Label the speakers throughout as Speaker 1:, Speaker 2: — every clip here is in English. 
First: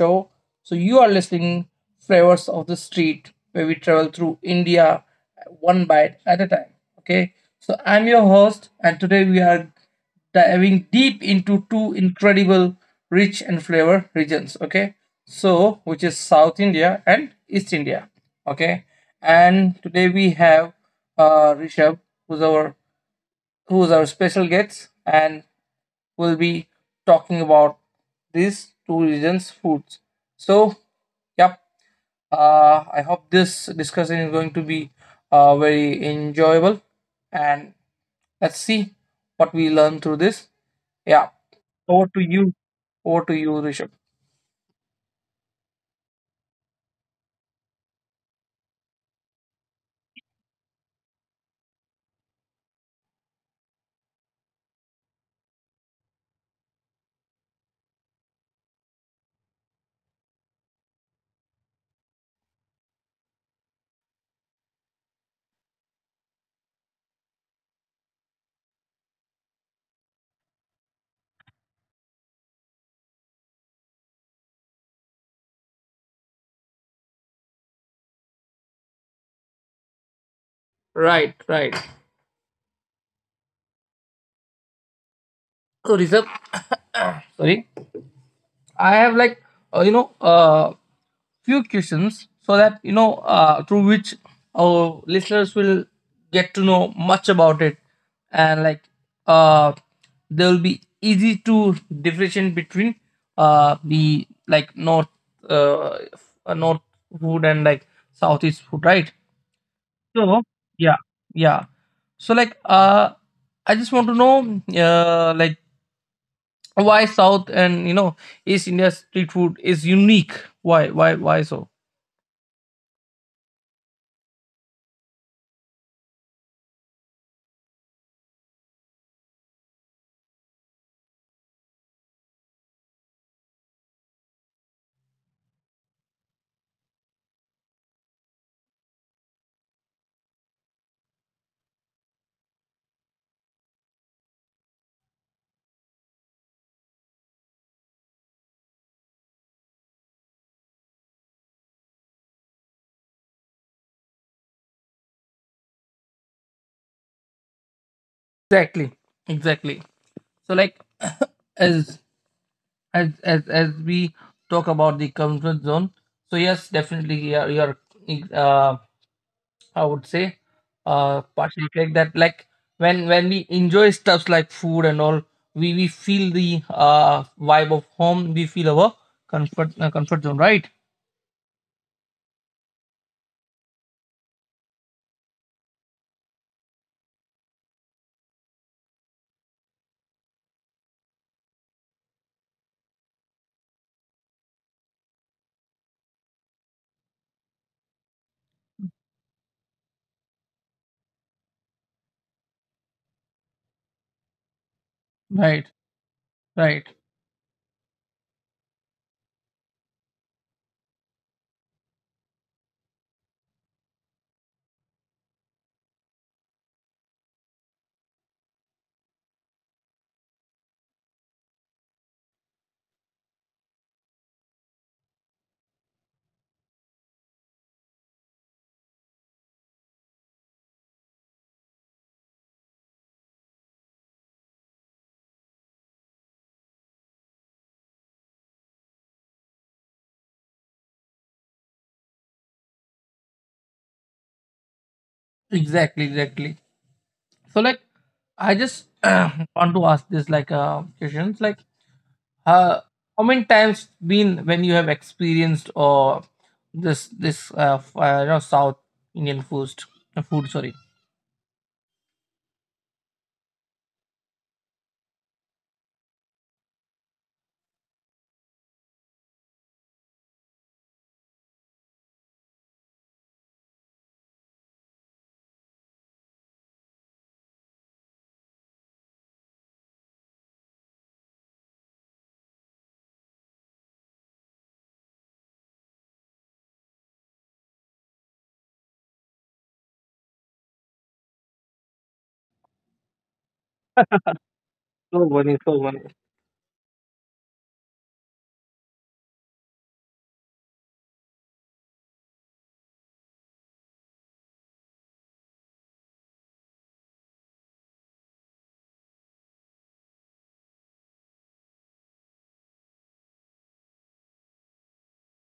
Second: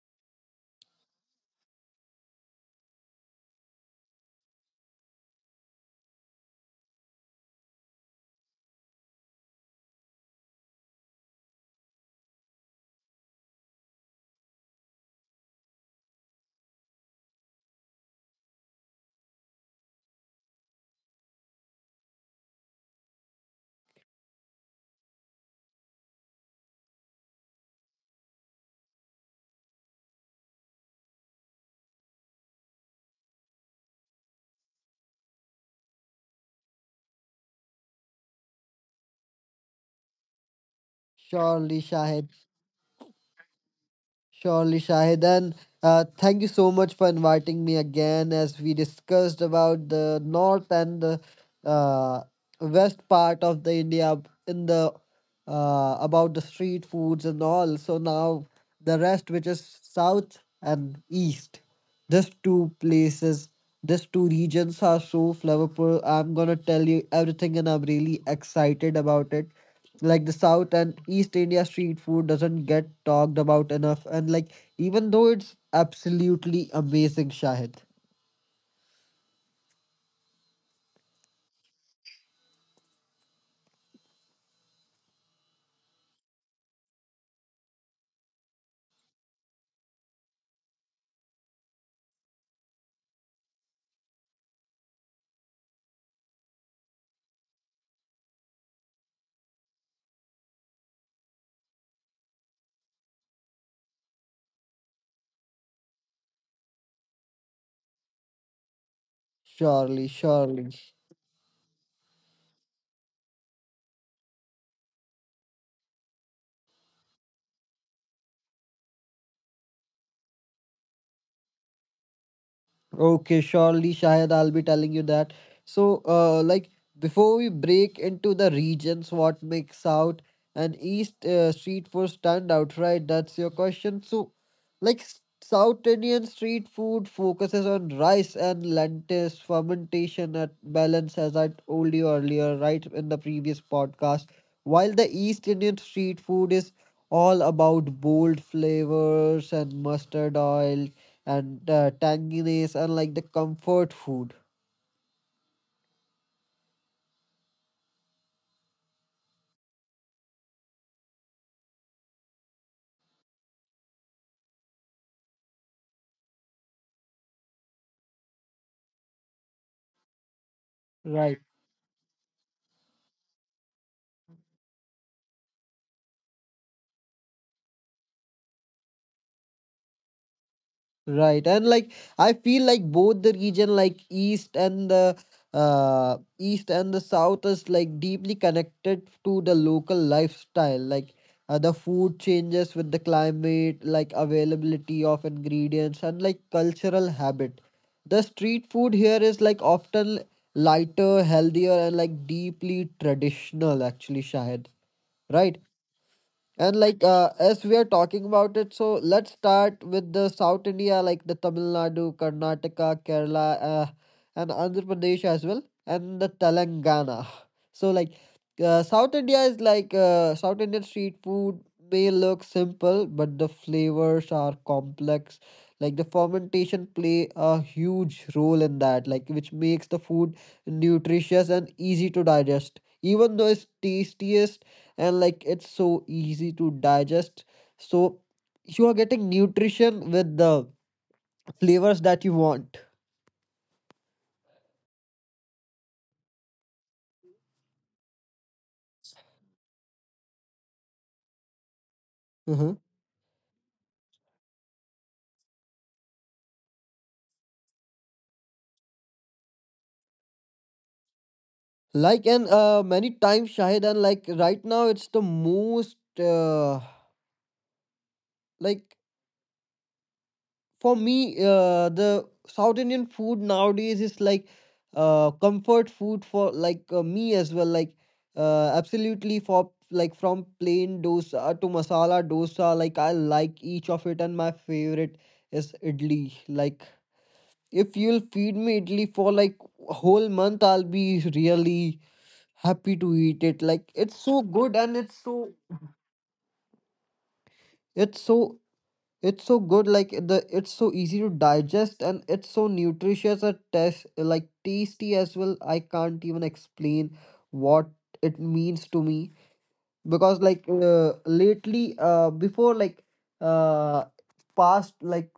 Speaker 1: show. So you are listening Flavors of the Street, where we travel through India one bite at a time. Okay, so I'm your host, and today we are diving deep into two incredible, rich and flavor regions. Okay, so which is South India and East India. Okay, and today we have Rishabh, who's our who's our special guest, and we'll be talking about these two regions' foods. So, yep, I hope this discussion is going to be very enjoyable, and let's see what we learn through this. Yeah,
Speaker 2: Surely,
Speaker 1: over to
Speaker 2: Shahid.
Speaker 1: you. Over to you, Rishabh.
Speaker 2: Surely, Shahid. And thank you so much for inviting me again as we discussed about the north and the uh, west part of the India in the about the street foods and all. So now the rest, which is south and east. These two places, these two regions are so flavorful. I'm gonna tell you everything, and I'm really excited about it. Like the South and East India street food doesn't get talked about enough, and like even though it's absolutely amazing, Shahid.
Speaker 1: Right, right. So, Rishabh, sorry, I have like uh, you know uh, few questions so that through which our listeners will get to know much about it, and like uh they will be easy to differentiate between the like uh, north food and like southeast food, right?
Speaker 2: Surely,
Speaker 1: So
Speaker 2: surely.
Speaker 1: yeah, yeah so like I just want to know like why south and east India street food is unique. Why so?
Speaker 2: Okay, surely, Shahid, I'll be telling you that. So, like before we break into the regions, what makes South and East street food stand out, right? That's your question. So, like South Indian street food focuses on rice and lentils fermentation at balance, as I told you earlier, right in the previous podcast. While the East Indian street food is all about bold flavors and mustard oil and tanginess are like the comfort food.
Speaker 1: Exactly, exactly. So like as as we talk about the comfort zone, so yes, definitely you're uh I would say
Speaker 2: Right.
Speaker 1: partially correct that like when we enjoy stuffs like food and all, we feel the vibe of home. We feel our comfort zone, right?
Speaker 2: Right. And like I feel like both the region like east and the south is like deeply connected to the local lifestyle. Like the food changes with the climate, like availability of ingredients and like cultural habit. The street food here is like often lighter, healthier and like deeply traditional actually, Shahid. Right.
Speaker 1: Right,
Speaker 2: And
Speaker 1: right.
Speaker 2: like as we are talking about it, so let's start with the South India, like the Tamil Nadu, Karnataka, Kerala, and Andhra Pradesh as well, and the Telangana. So like South Indian street food may look simple, but the flavors are complex. Like the fermentation play a huge role in that, like which makes the food nutritious and easy to digest. Even though it's tastiest and like it's so easy to digest so you are getting nutrition with the flavors that you want.
Speaker 1: Exactly, exactly. So like I just want to ask this like questions like.
Speaker 2: Mhm.
Speaker 1: Uh, how many times been when you have experienced or you know South Indian food food sorry.
Speaker 2: Like and many times, Shahid, and like right now it's the most like for me the south Indian food nowadays is like comfort food for like me as well like absolutely for like from plain dosa to masala dosa like I like each of it and my favorite is idli. Like if you'll feed me idli for like a whole month, I'll be really happy to eat it. Like it's so good and
Speaker 1: So funny, so funny.
Speaker 2: it's so it's so good. Like the it's so easy to digest and it's so nutritious and test like tasty as well. I can't even explain what it means to me because like lately before like uh past like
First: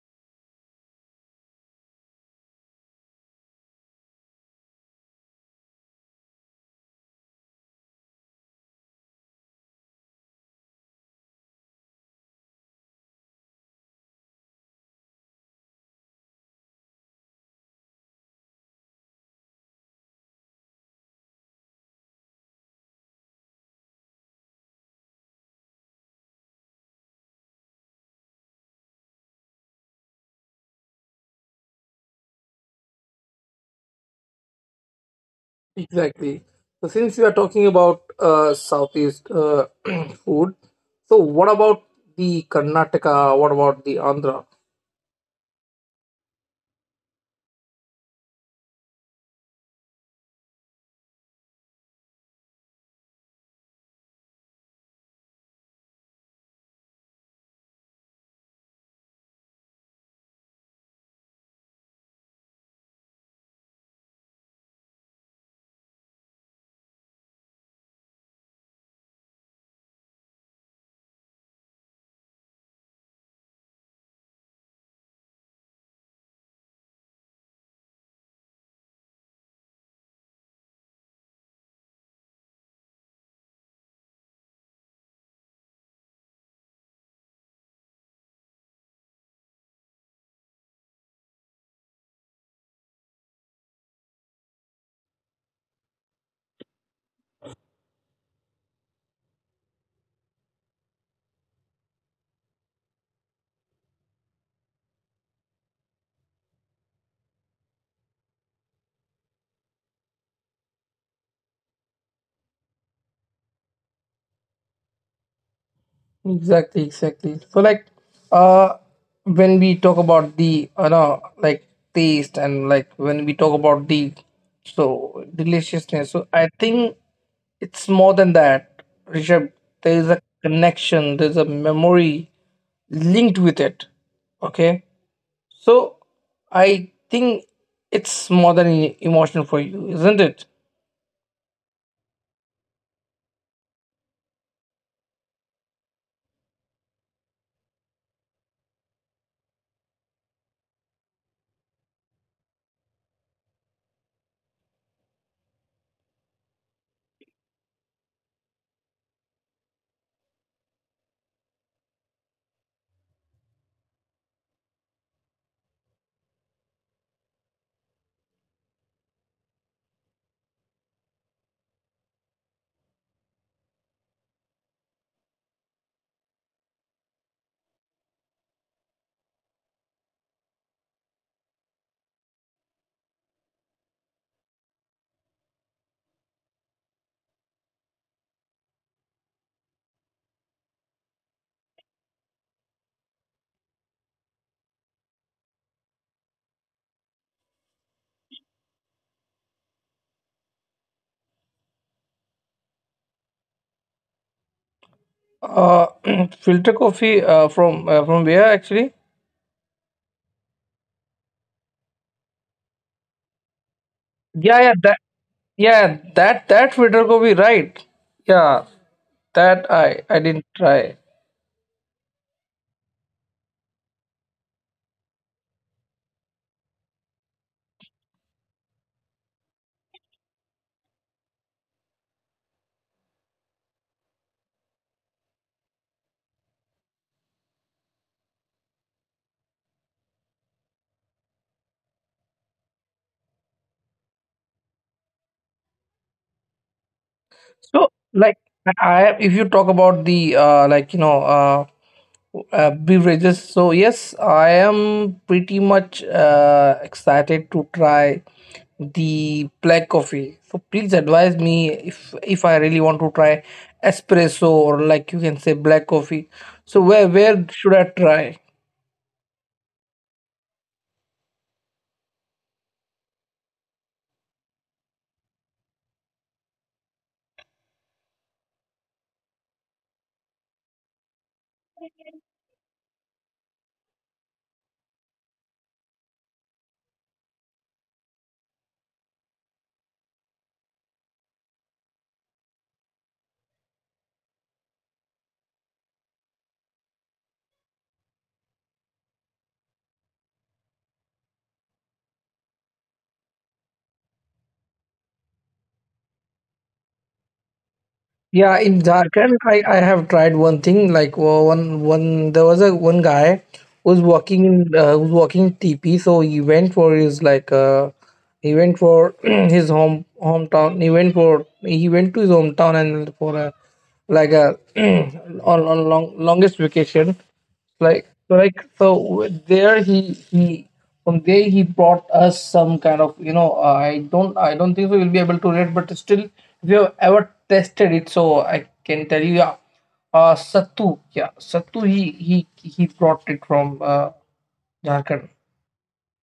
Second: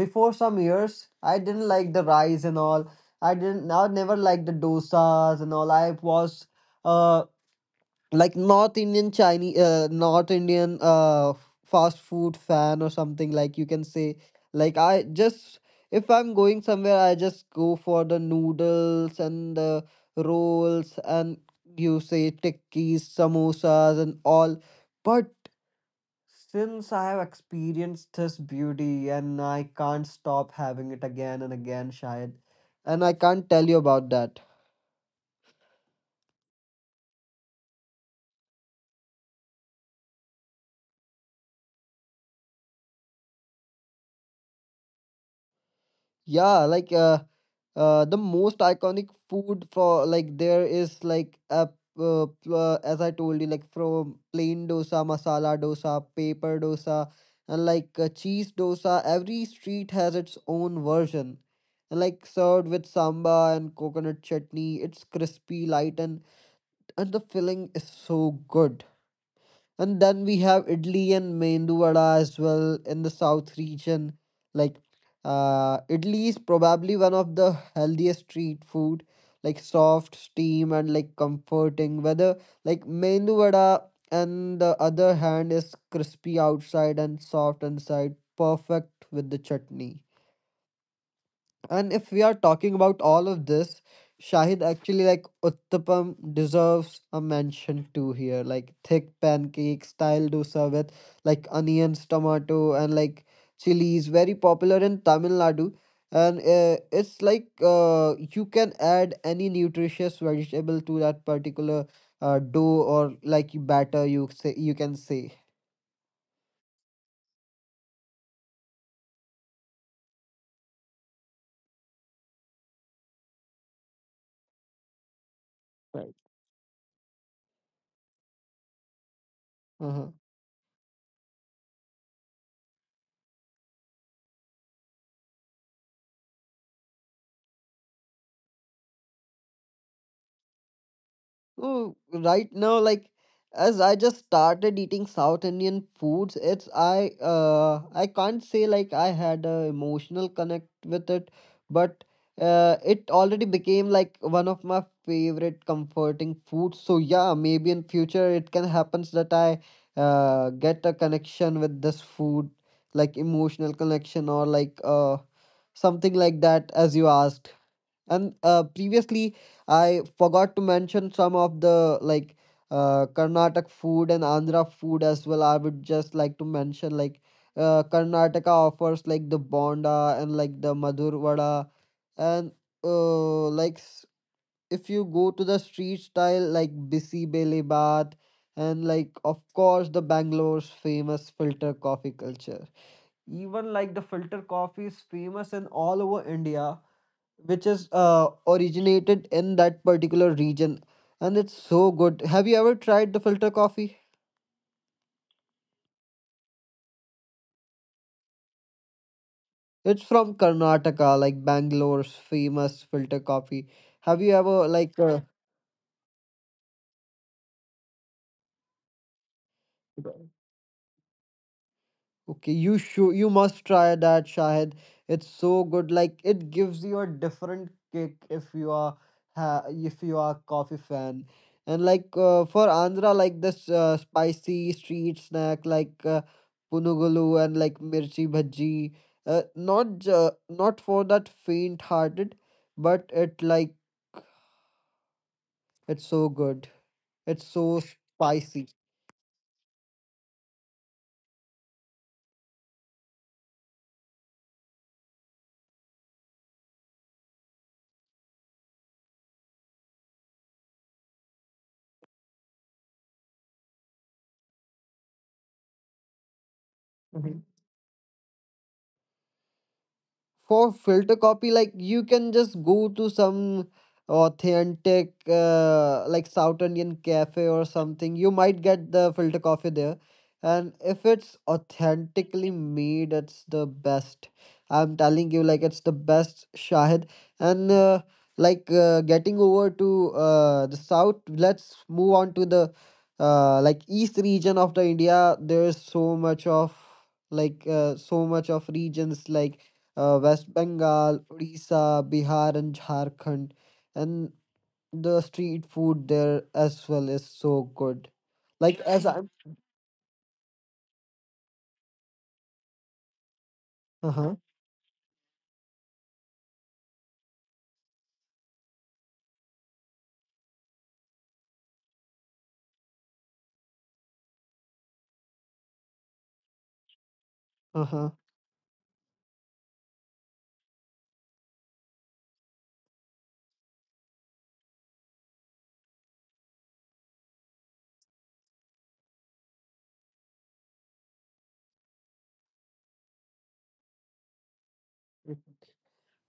Speaker 2: before some years I didn't like the rice and all. I never liked the dosas and all. I was uh like north Indian fast food fan or something like you can say. Like I just if I'm going somewhere I just go for the noodles and the rolls and you say tikkis, samosas and all, but since I have experienced this beauty and I can't stop having it again and again, Shayad. And I can't tell you about that.
Speaker 1: Exactly. So since we are talking about Southeast food, so what about the Karnataka? What about the Andhra?
Speaker 2: Yeah, like the most iconic food for like there is like as I told you, like from plain dosa, masala dosa, paper dosa, and like cheese dosa. Every street has its own version. And like served with samba and coconut chutney, it's crispy, light and the filling is so good. And then we have idli and mendu vada as well in the south region. Like, idli is probably one of the healthiest street food, like soft, steam, and like comforting. Whether like mendu vada and the other hand is crispy outside and soft inside, perfect with the chutney. And if we are talking about all of this, Shahid, actually like Uttapam deserves a mention too here. Like thick pancakes, style dosa with like onions, tomato, and like chilies, very popular in Tamil Nadu. And it's like you can add any nutritious vegetable to that particular dough or like batter. You say you can say.
Speaker 1: Exactly, exactly. So like uh when we talk about the, you know, like taste, and like when we talk about the so
Speaker 2: Right.
Speaker 1: deliciousness, so I think it's more than that, Rishabh.
Speaker 2: Uh
Speaker 1: There
Speaker 2: huh.
Speaker 1: is a connection, there's a memory linked with it. Okay. So I think it's more than emotional for you, isn't it?
Speaker 2: Oh, right now, like as I just started eating South Indian foods, it's I can't say like I had a emotional connect with it, but it already became like one of my favorite comforting foods. So yeah, maybe in future it can happens that I get a connection with this food, like emotional connection or like something like that as you asked. And previously I forgot to mention some of the like Karnataka food and Andhra food as well. I would just like to mention like Karnataka offers like the bonda and like the madur vada and like if you go to the street style like bisi bele bath and like of course the Bangalore's famous filter coffee culture. Even like the filter coffee is famous in all over India, which is originated in that particular region, and it's so good. Have you ever tried the filter coffee?
Speaker 1: Uh filter coffee from where actually?
Speaker 2: It's from Karnataka, like Bangalore's famous filter coffee. Have you ever
Speaker 1: Yeah, yeah,
Speaker 2: like
Speaker 1: that. Yeah, that that Vidar be, right? Yeah, that I didn't try.
Speaker 2: okay, you should you must try that, Shahid. It's so good. Like it gives you a different kick if you are ha if you are coffee fan. And like for Andhra, like this spicy street snack like punugulu and like mirchi bhaji. Uh, not ju not for that faint-hearted, but it like it's so good. It's so
Speaker 1: So like
Speaker 2: spicy.
Speaker 1: if you talk about the, like, you know, beverages, so yes, I am pretty much excited to try the black coffee. So please advise me if I really want to try espresso or like you can say black coffee. So where should I try?
Speaker 2: For filter copy, like you can just go to some authentic like south Indian cafe or something. You might get the filter coffee there, and if it's authentically made, it's the best. I'm telling you, like it's the best, Shahid. And like getting over to the south, let's move on to the like east region of the India. There's so much of like so much of regions like West Bengal, Odisha, Bihar, and Jharkhand. And the street food there as well is so good.
Speaker 1: Yeah,
Speaker 2: Like,
Speaker 1: in
Speaker 2: as I'm.
Speaker 1: Jharkhand, I have tried one thing like wo- one one there was a one guy who's
Speaker 2: Uh huh.
Speaker 1: walking in who's walking TP, so he went for his like he went for his home hometown. He went to his hometown and for a like a on long longest vacation
Speaker 2: Uh huh.
Speaker 1: like so there he from there he brought us some kind of, you know, I don't think so we'll be able to read, but still, if you have ever tested it, so I can tell you. Yeah, sattu. Yeah, sattu. He brought it from uh Jharkhand.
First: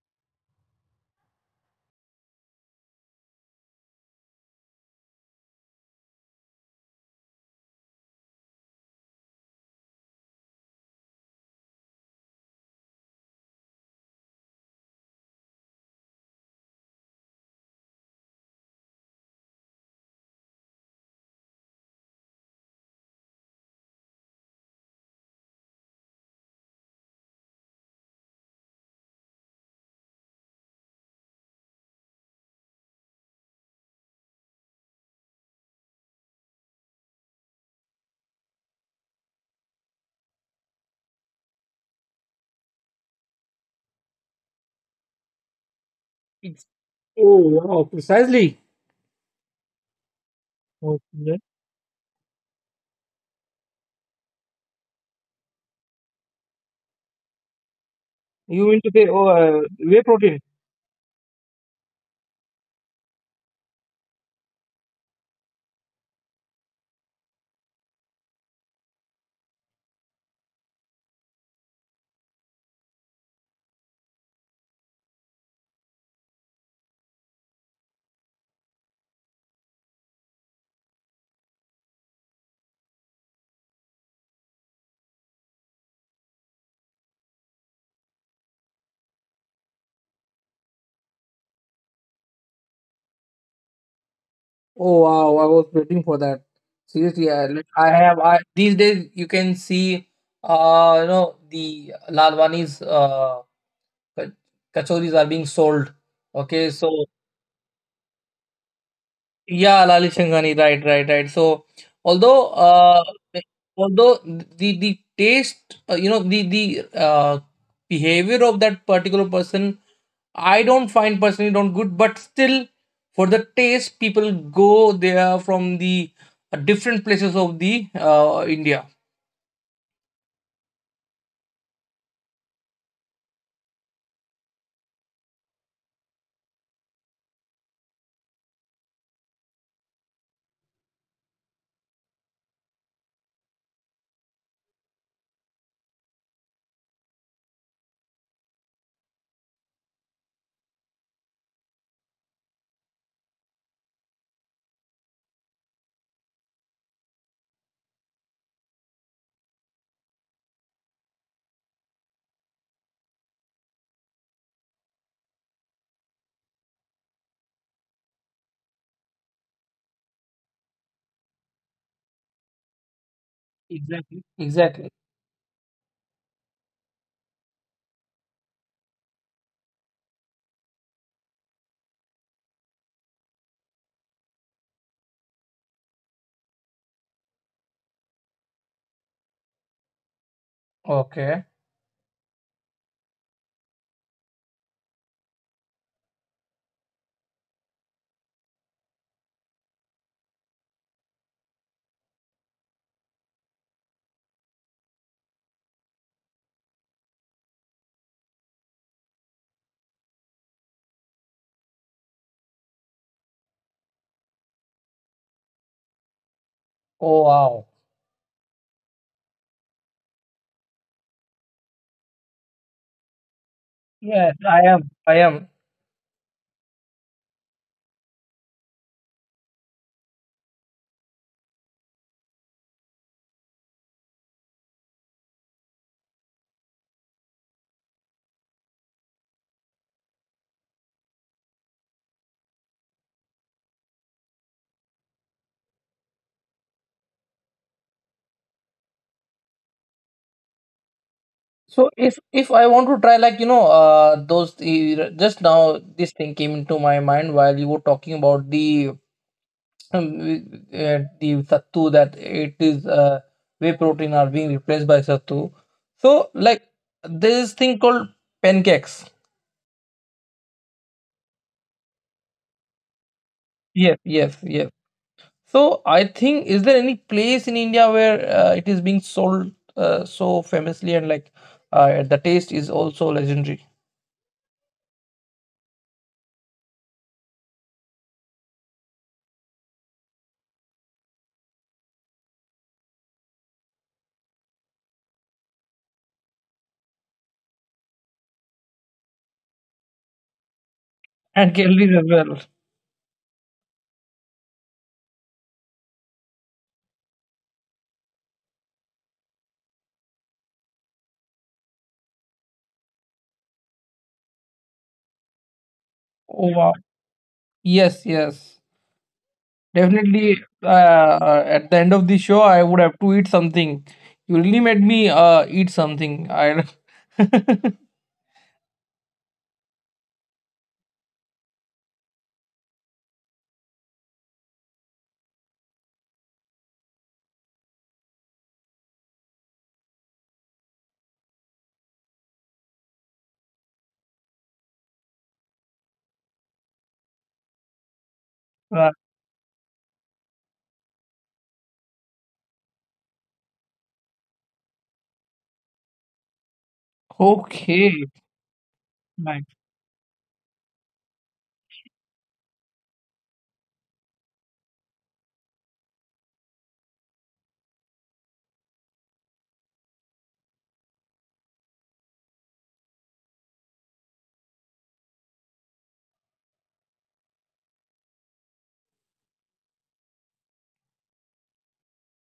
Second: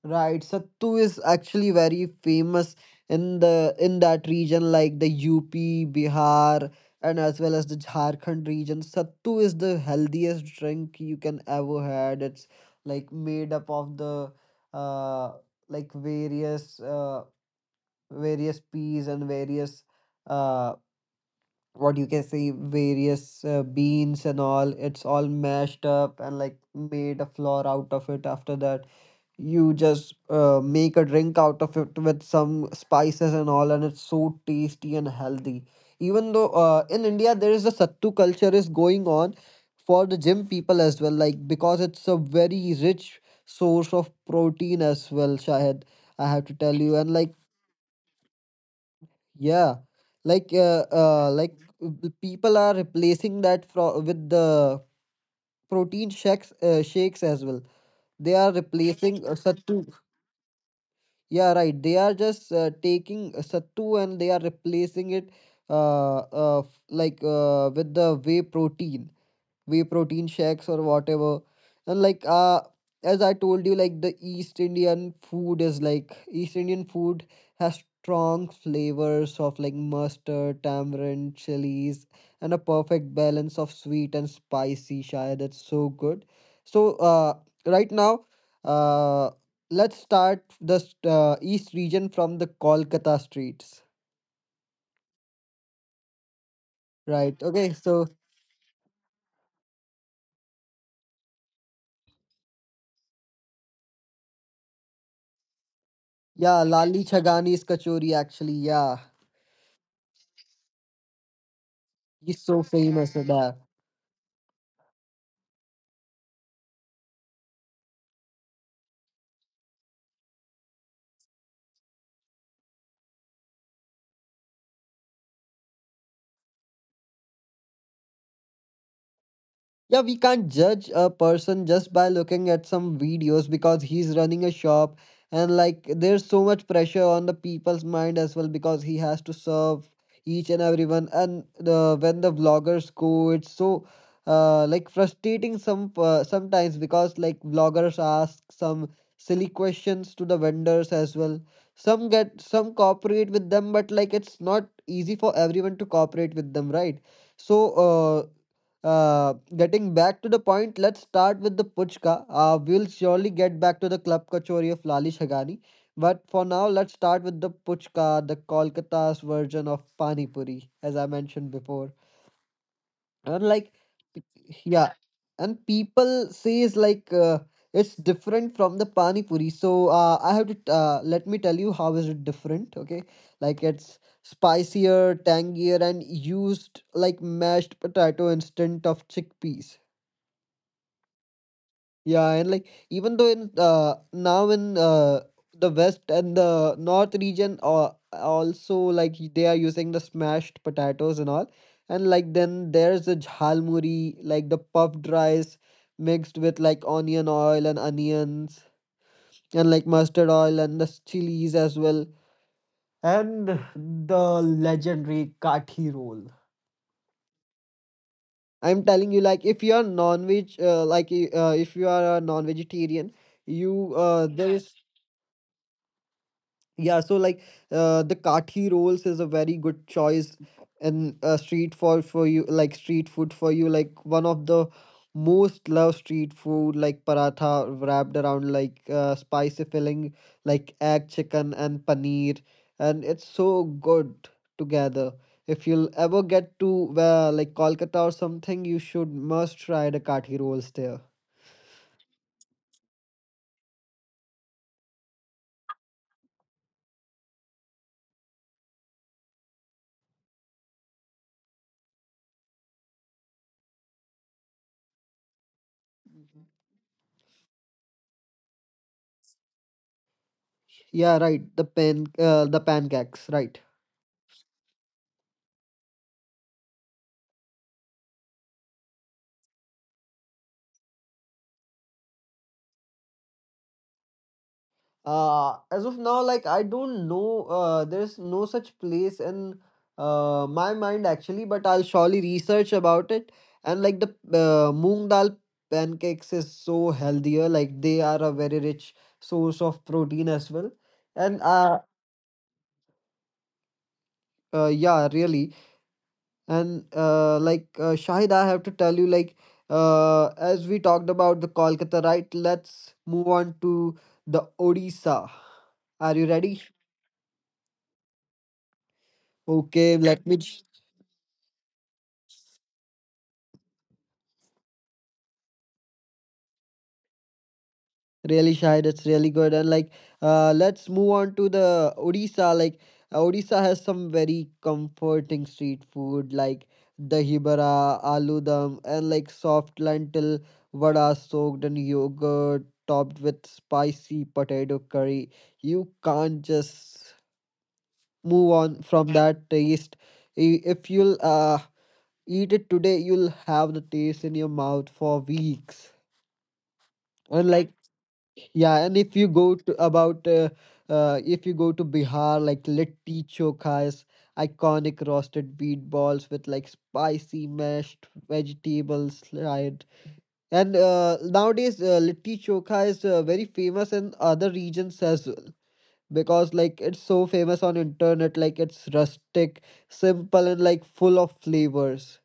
Speaker 2: Right, Sattu is actually very famous in the in that region like the UP, Bihar and as well as the Jharkhand region. Sattu is the healthiest drink you can ever had. It's like made up of the uh like various peas and various uh what you can say various beans and all. It's all mashed up and like made a flour out of it. After that you just make a drink out of it with some spices and all, and it's so tasty and healthy. Even though in India there is a sattu culture is going on for the gym people as well like because it's a very rich source of protein as well, Shahid. I have to
Speaker 1: It's-
Speaker 2: tell you. And like
Speaker 1: Oh, wow, precisely.
Speaker 2: yeah,
Speaker 1: Okay.
Speaker 2: like the people are replacing that with the protein shakes shakes as well. They are
Speaker 1: You mean to say,
Speaker 2: replacing
Speaker 1: oh,
Speaker 2: sattu.
Speaker 1: whey protein?
Speaker 2: Yeah, right. They are just taking sattu and they are replacing it with the whey protein, whey protein shakes or whatever. And like as I told you, like the east Indian food is like east Indian food has strong flavors of like mustard, tamarind, chilies, and a perfect balance of sweet and spicy, Shaya. That's so good. So uh right now uh let's start the east region from the Kolkata streets.
Speaker 1: Oh wow, I was waiting for that. Seriously,
Speaker 2: Right,
Speaker 1: I, like,
Speaker 2: okay.
Speaker 1: I
Speaker 2: So
Speaker 1: have these days you can see you know the Lalwani's ka- kachoris are being sold.
Speaker 2: yeah,
Speaker 1: Okay,
Speaker 2: Lali
Speaker 1: so
Speaker 2: Chagani's kachori, actually. Yeah.
Speaker 1: yeah, Lali Shangani, right, right, right. So,
Speaker 2: You're
Speaker 1: although
Speaker 2: so famous for that.
Speaker 1: the you know, the behavior of that particular person, I don't find personally don't good, but still, for the taste, people go there from the different places of the India.
Speaker 2: Yeah, we can't judge a person just by looking at some videos because he's running a shop, and like there's so much pressure on the people's mind as well because he has to serve each and everyone. And the when the vloggers go, it's so like frustrating sometimes because like vloggers ask some silly questions to the vendors as well. Some get some cooperate with them, but like it's not easy for everyone to cooperate with them, right? So getting back to the point, let's start with the Puchka. We'll surely get back to the club kachori of Lali Shagani. But for now, let's start with the Puchka, the Kolkata's version of Pani Puri, as I mentioned before. And like,
Speaker 1: Exactly. Exactly.
Speaker 2: yeah, and people says like it's different from the Pani Puri. So I have to let me tell you how is it different. Okay, like it's spicier, tangier, and used like mashed potato instead of chickpeas.
Speaker 1: Okay.
Speaker 2: Yeah, and like even though in now in the west and the north region also like they are using the smashed potatoes and all, and like then there's the jhalmuri like the puffed rice mixed with like onion oil and onions and like mustard oil and the chilies as well. And the legendary kathi roll.
Speaker 1: Oh wow.
Speaker 2: I'm telling you, like if you are non-veg, if you are a non-vegetarian, you
Speaker 1: Yes,
Speaker 2: there
Speaker 1: I
Speaker 2: is.
Speaker 1: am. I am.
Speaker 2: Yeah, so the kathi rolls is a very good choice and street for you like street food for you, like one of the most loved street food, like paratha wrapped around like spicy filling like egg, chicken and paneer, and it's so good together. If you'll ever get to like Kolkata or something, you should must try the kathi rolls there.
Speaker 1: So if I want to try like, you know, those the, just now this thing came into my mind while you were talking about um, the sattu, that it is, whey protein are being replaced by sattu. So like there is thing called pancakes.
Speaker 2: Yeah, right. The pancakes, right.
Speaker 1: Yes, yes, yes. So I think, is there any place in India where it is being sold so famously, and like the taste is also legendary
Speaker 2: As of now, like I don't know, there's no such place in my mind actually, but I'll surely research about it. And like the moong dal pancakes is so healthier, like they are a very rich source of protein as well. And
Speaker 1: and calories as well.
Speaker 2: yeah, really. And Shahid, I have to tell you, like as we talked about the Kolkata, right, let's move on to the Odisha. Are you
Speaker 1: Oh
Speaker 2: ready?
Speaker 1: wow. Yes, yes.
Speaker 2: Okay, let me.
Speaker 1: Definitely, at the end of the show, I would have to eat something. You really made me eat something. I
Speaker 2: Really, shy. That's really good. And like, let's move on to the Odisha. Like, Odisha has some very comforting street food, like dahi bara, aloo dum, and like soft lentil vada soaked in yogurt, topped with spicy potato curry. You can't just move on
Speaker 1: Uh,
Speaker 2: from that taste. If you'll eat it today, you'll have the taste in your mouth for weeks. And like.
Speaker 1: okay.
Speaker 2: Yeah, and if you
Speaker 1: Right.
Speaker 2: go to about if you go to Bihar, like litti chokha is iconic roasted wheat balls with like spicy mashed vegetables, right? And nowadays, litti chokha is very famous in other regions as well, because like it's so famous on internet. Like it's rustic, simple, and like full of flavors.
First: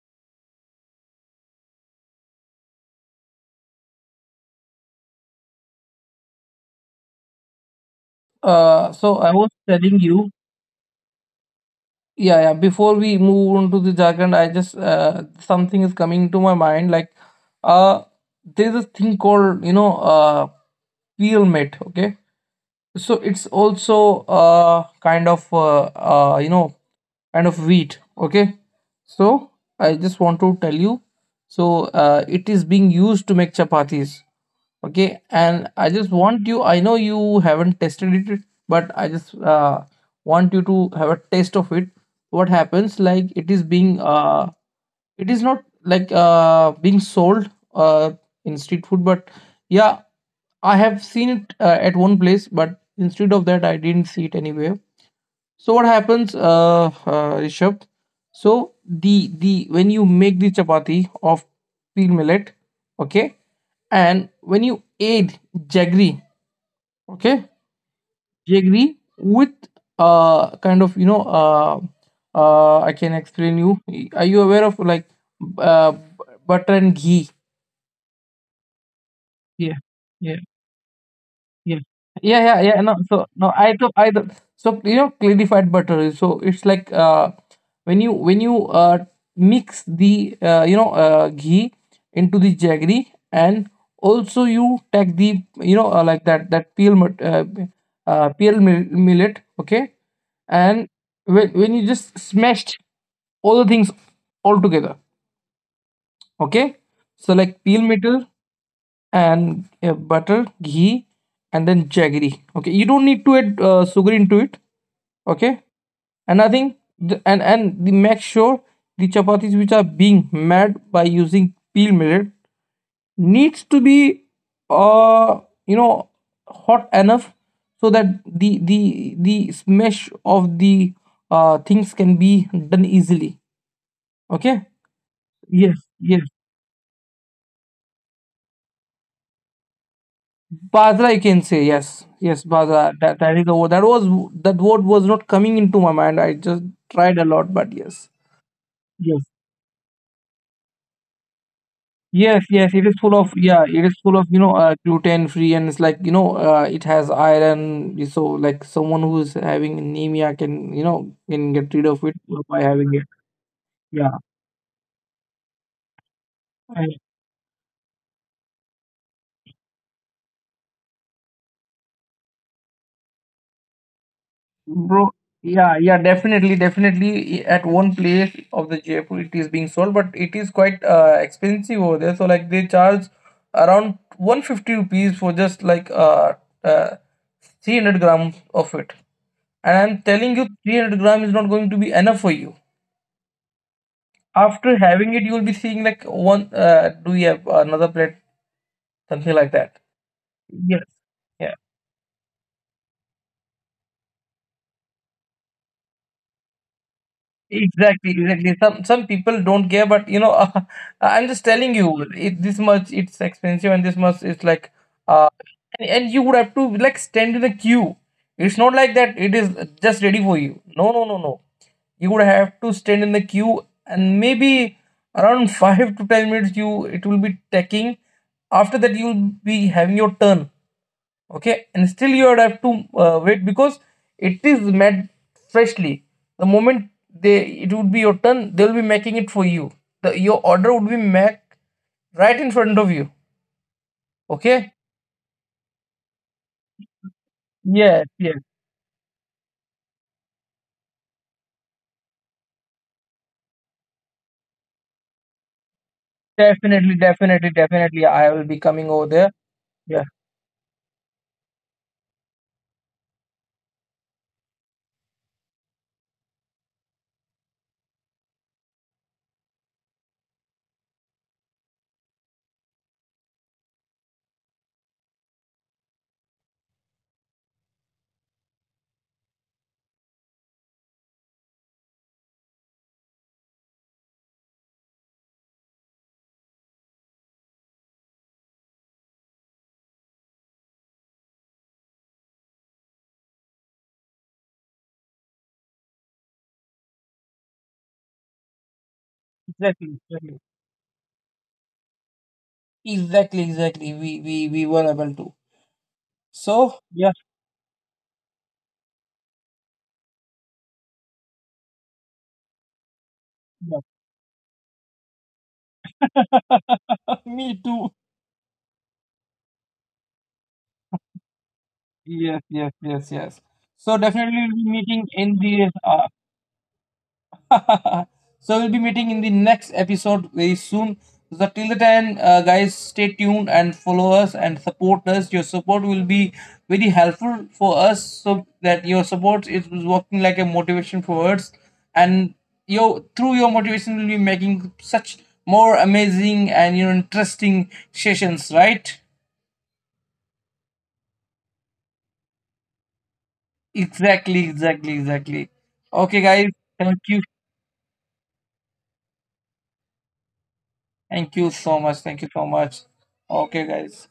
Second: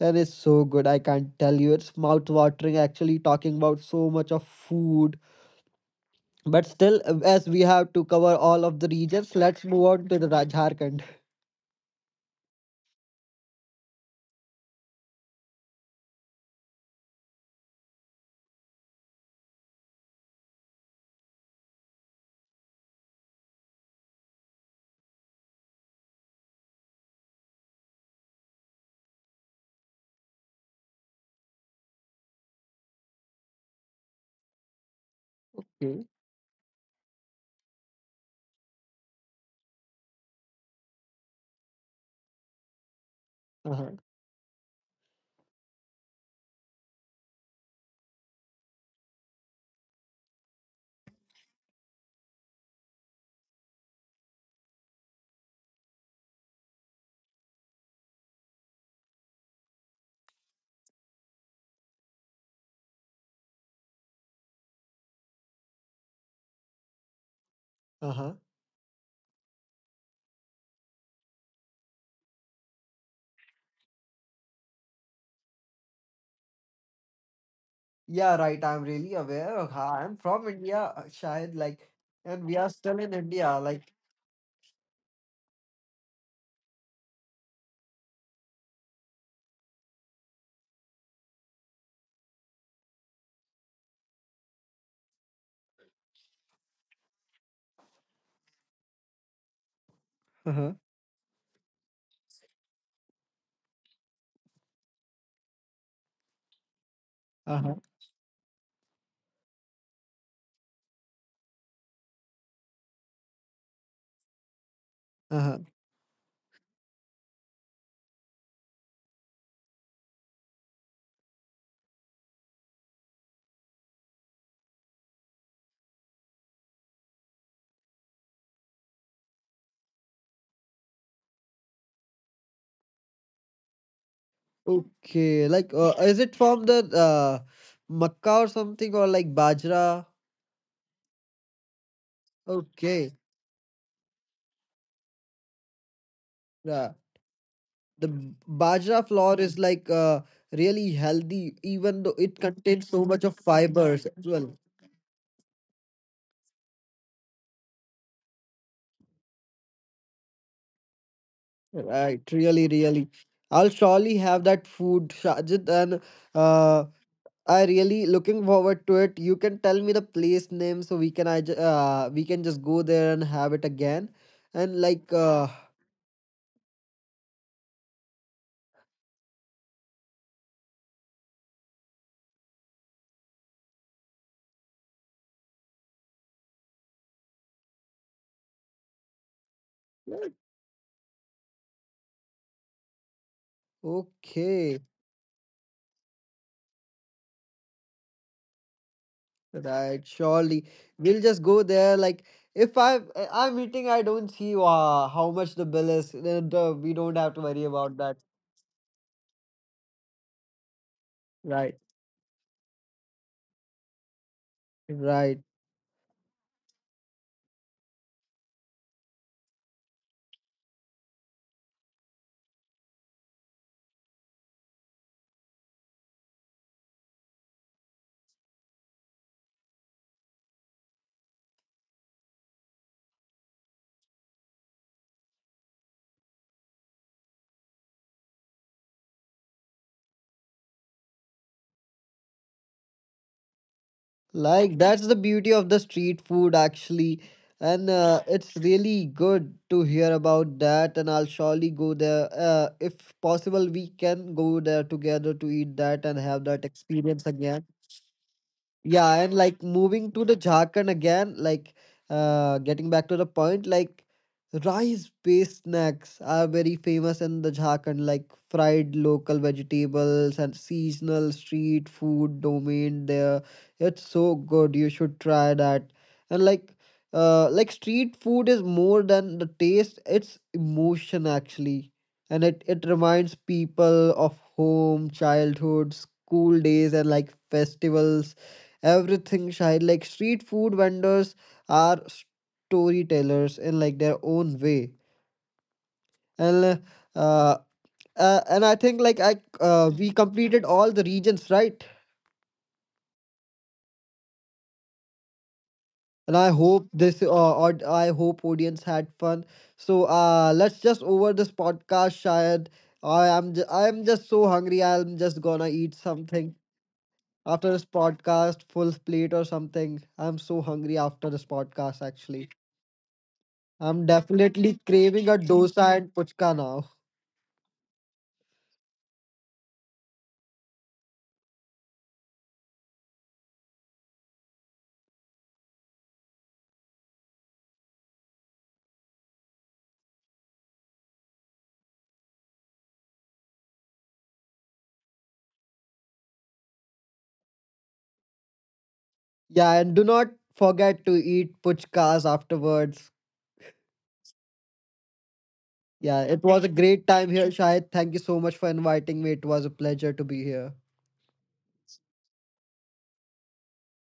Speaker 2: And it's so good, I can't tell you. It's mouth watering, actually, talking about so much of food. But still, as we have to cover all of the
Speaker 1: So I
Speaker 2: regions,
Speaker 1: was
Speaker 2: let's move
Speaker 1: telling
Speaker 2: on to the
Speaker 1: you,
Speaker 2: Jharkhand.
Speaker 1: yeah, yeah. Before we move on to the Jharkhand, I just something is coming to my mind. Like, uh, there's a thing called, you know, Pyramid. Okay. So it's also you know, kind of wheat. Okay, so I just want to tell you. So it is being used to make chapatis. Okay, and I
Speaker 2: Okay.
Speaker 1: just want you. I know you haven't tested it, but I just want you to have a taste of it. What happens? Like it is
Speaker 2: Uh-huh.
Speaker 1: being it is not like being sold in street food, but yeah, I have seen it at one place, but instead of that, I didn't see it anywhere. So what happens, Rishabh, so the when you make the chapati of peel millet, okay, and when you add jaggery, okay,
Speaker 2: Uh-huh.
Speaker 1: we agree with kind of, you know, I can explain you. Are you aware of like uh butter and ghee?
Speaker 2: Yeah, right. I'm really aware of
Speaker 1: Yeah,
Speaker 2: how I'm from India, Shahid,
Speaker 1: Yeah,
Speaker 2: like,
Speaker 1: yeah,
Speaker 2: and we
Speaker 1: yeah,
Speaker 2: are
Speaker 1: yeah. No,
Speaker 2: still in
Speaker 1: so no,
Speaker 2: India, like.
Speaker 1: so you know clarified butter. So it's like when you mix the, ghee into the jaggery, and also you take the, you know, like that that peel peel millet, okay,
Speaker 2: Uh-huh.
Speaker 1: and when you just smashed all the things all together, okay, so like
Speaker 2: Uh-huh.
Speaker 1: peel millet and, butter, ghee, and then jaggery. Okay, you don't need to add sugar into it.
Speaker 2: Uh-huh.
Speaker 1: Okay, and I think the, make sure the chapatis which are being made by using peel millet needs to be uh you know hot enough, so that the smash of the things can be done easily. Okay.
Speaker 2: Okay. Like,
Speaker 1: Yes. Yes.
Speaker 2: is it from the uh, Makkah or something, or like Bajra?
Speaker 1: Badra, you can say, yes, yes, Badra. That,
Speaker 2: Okay.
Speaker 1: that is the word. That word was not coming into my mind. I just
Speaker 2: Yeah.
Speaker 1: tried a lot, but yes,
Speaker 2: Bajra
Speaker 1: yes,
Speaker 2: flour is like really healthy, even though it
Speaker 1: yes, yes. It
Speaker 2: contains
Speaker 1: is
Speaker 2: so
Speaker 1: full
Speaker 2: much
Speaker 1: of,
Speaker 2: of
Speaker 1: yeah. It is
Speaker 2: fibers
Speaker 1: full of,
Speaker 2: as
Speaker 1: you know,
Speaker 2: well.
Speaker 1: gluten free, and it's like, you know, it has iron. So like someone who is having anemia can, you know, can get rid of it
Speaker 2: Right,
Speaker 1: by
Speaker 2: really,
Speaker 1: having it.
Speaker 2: really. I'll
Speaker 1: Yeah,
Speaker 2: surely have that food, Sajid, and uh, I really looking forward to it. You can tell me the place name so we can we can just go there and have it again. And like,
Speaker 1: bro, yeah, yeah, definitely, definitely. At one place of the Jaipur, it is being sold, but it is quite expensive over there. So like they charge around 150 rupees for just like uh 300 grams of it. And I'm telling you, 300 gram is not going to be enough for you.
Speaker 2: okay,
Speaker 1: After having it, you will be seeing like one. Do we have another plate? Something like that.
Speaker 2: right, surely we'll just
Speaker 1: Yes.
Speaker 2: go there. Like, if I'm eating, I don't see how much the bill is. Then the, we don't have to worry about
Speaker 1: Exactly,
Speaker 2: that.
Speaker 1: exactly. Some people don't care, but you know, I'm just
Speaker 2: Right,
Speaker 1: telling you, it this much it's expensive and this much it's like, uh,
Speaker 2: right.
Speaker 1: and you would have to like stand in a queue. It's not like that. It is just ready for you. No, no, no, no. You would have to stand in the queue, and maybe around 5 to 10 minutes, you it will be taking. After that, you'll be having your turn, okay, and still you would have to wait, because it is made freshly. The moment they it would be your turn, they'll be making it for you. Your order would be made right in front of you, okay.
Speaker 2: Like that's the beauty of the street food actually. And
Speaker 1: Yes, yes,
Speaker 2: it's really good to hear about that, and I'll surely go there. If possible, we can go there together to eat that and have that
Speaker 1: definitely,
Speaker 2: experience
Speaker 1: definitely,
Speaker 2: again.
Speaker 1: definitely, I will be coming over
Speaker 2: Yeah,
Speaker 1: there.
Speaker 2: and like
Speaker 1: Yeah,
Speaker 2: moving to the Jharkhand again, like getting back to the point, like rice-based snacks are very famous in the Jharkhand, like fried local vegetables and seasonal street food domain there. It's so good. You should try that. And like street food is more than the taste, it's emotion actually. And it reminds people of home, childhood, school days, and like festivals. Everything shine, like street food vendors are storytellers in like their own way. And uh, and I think like I
Speaker 1: exactly,
Speaker 2: we
Speaker 1: exactly,
Speaker 2: completed all the regions, right?
Speaker 1: exactly, exactly. We were able to,
Speaker 2: And I
Speaker 1: so
Speaker 2: hope
Speaker 1: yes,
Speaker 2: this I hope audience had fun. So let's just over this podcast, Shayad.
Speaker 1: yes.
Speaker 2: I am just so hungry, I'm just gonna eat something
Speaker 1: Me
Speaker 2: after this
Speaker 1: too.
Speaker 2: podcast, full plate or something. I'm so hungry after this podcast
Speaker 1: Yes,
Speaker 2: actually.
Speaker 1: yes, yes, yes. So
Speaker 2: I'm
Speaker 1: definitely we'll be
Speaker 2: definitely
Speaker 1: meeting
Speaker 2: craving a
Speaker 1: in the,
Speaker 2: dosa and puchka now.
Speaker 1: so we'll be meeting in the next episode very soon. So till the time, guys, stay tuned and follow us and support us. Your support will be very helpful for us, so that your support is working like a motivation for us, and your through your motivation will be making such more amazing and you know interesting sessions, right?
Speaker 2: Yeah, and do not forget to eat puchkas afterwards.
Speaker 1: Exactly, exactly, exactly. Okay,
Speaker 2: Yeah, it
Speaker 1: guys,
Speaker 2: was a
Speaker 1: thank
Speaker 2: great
Speaker 1: you,
Speaker 2: time here, Shahid. Thank you so much for inviting me. It was a pleasure to be here.
Speaker 1: thank you so much, thank you so much. Okay, guys.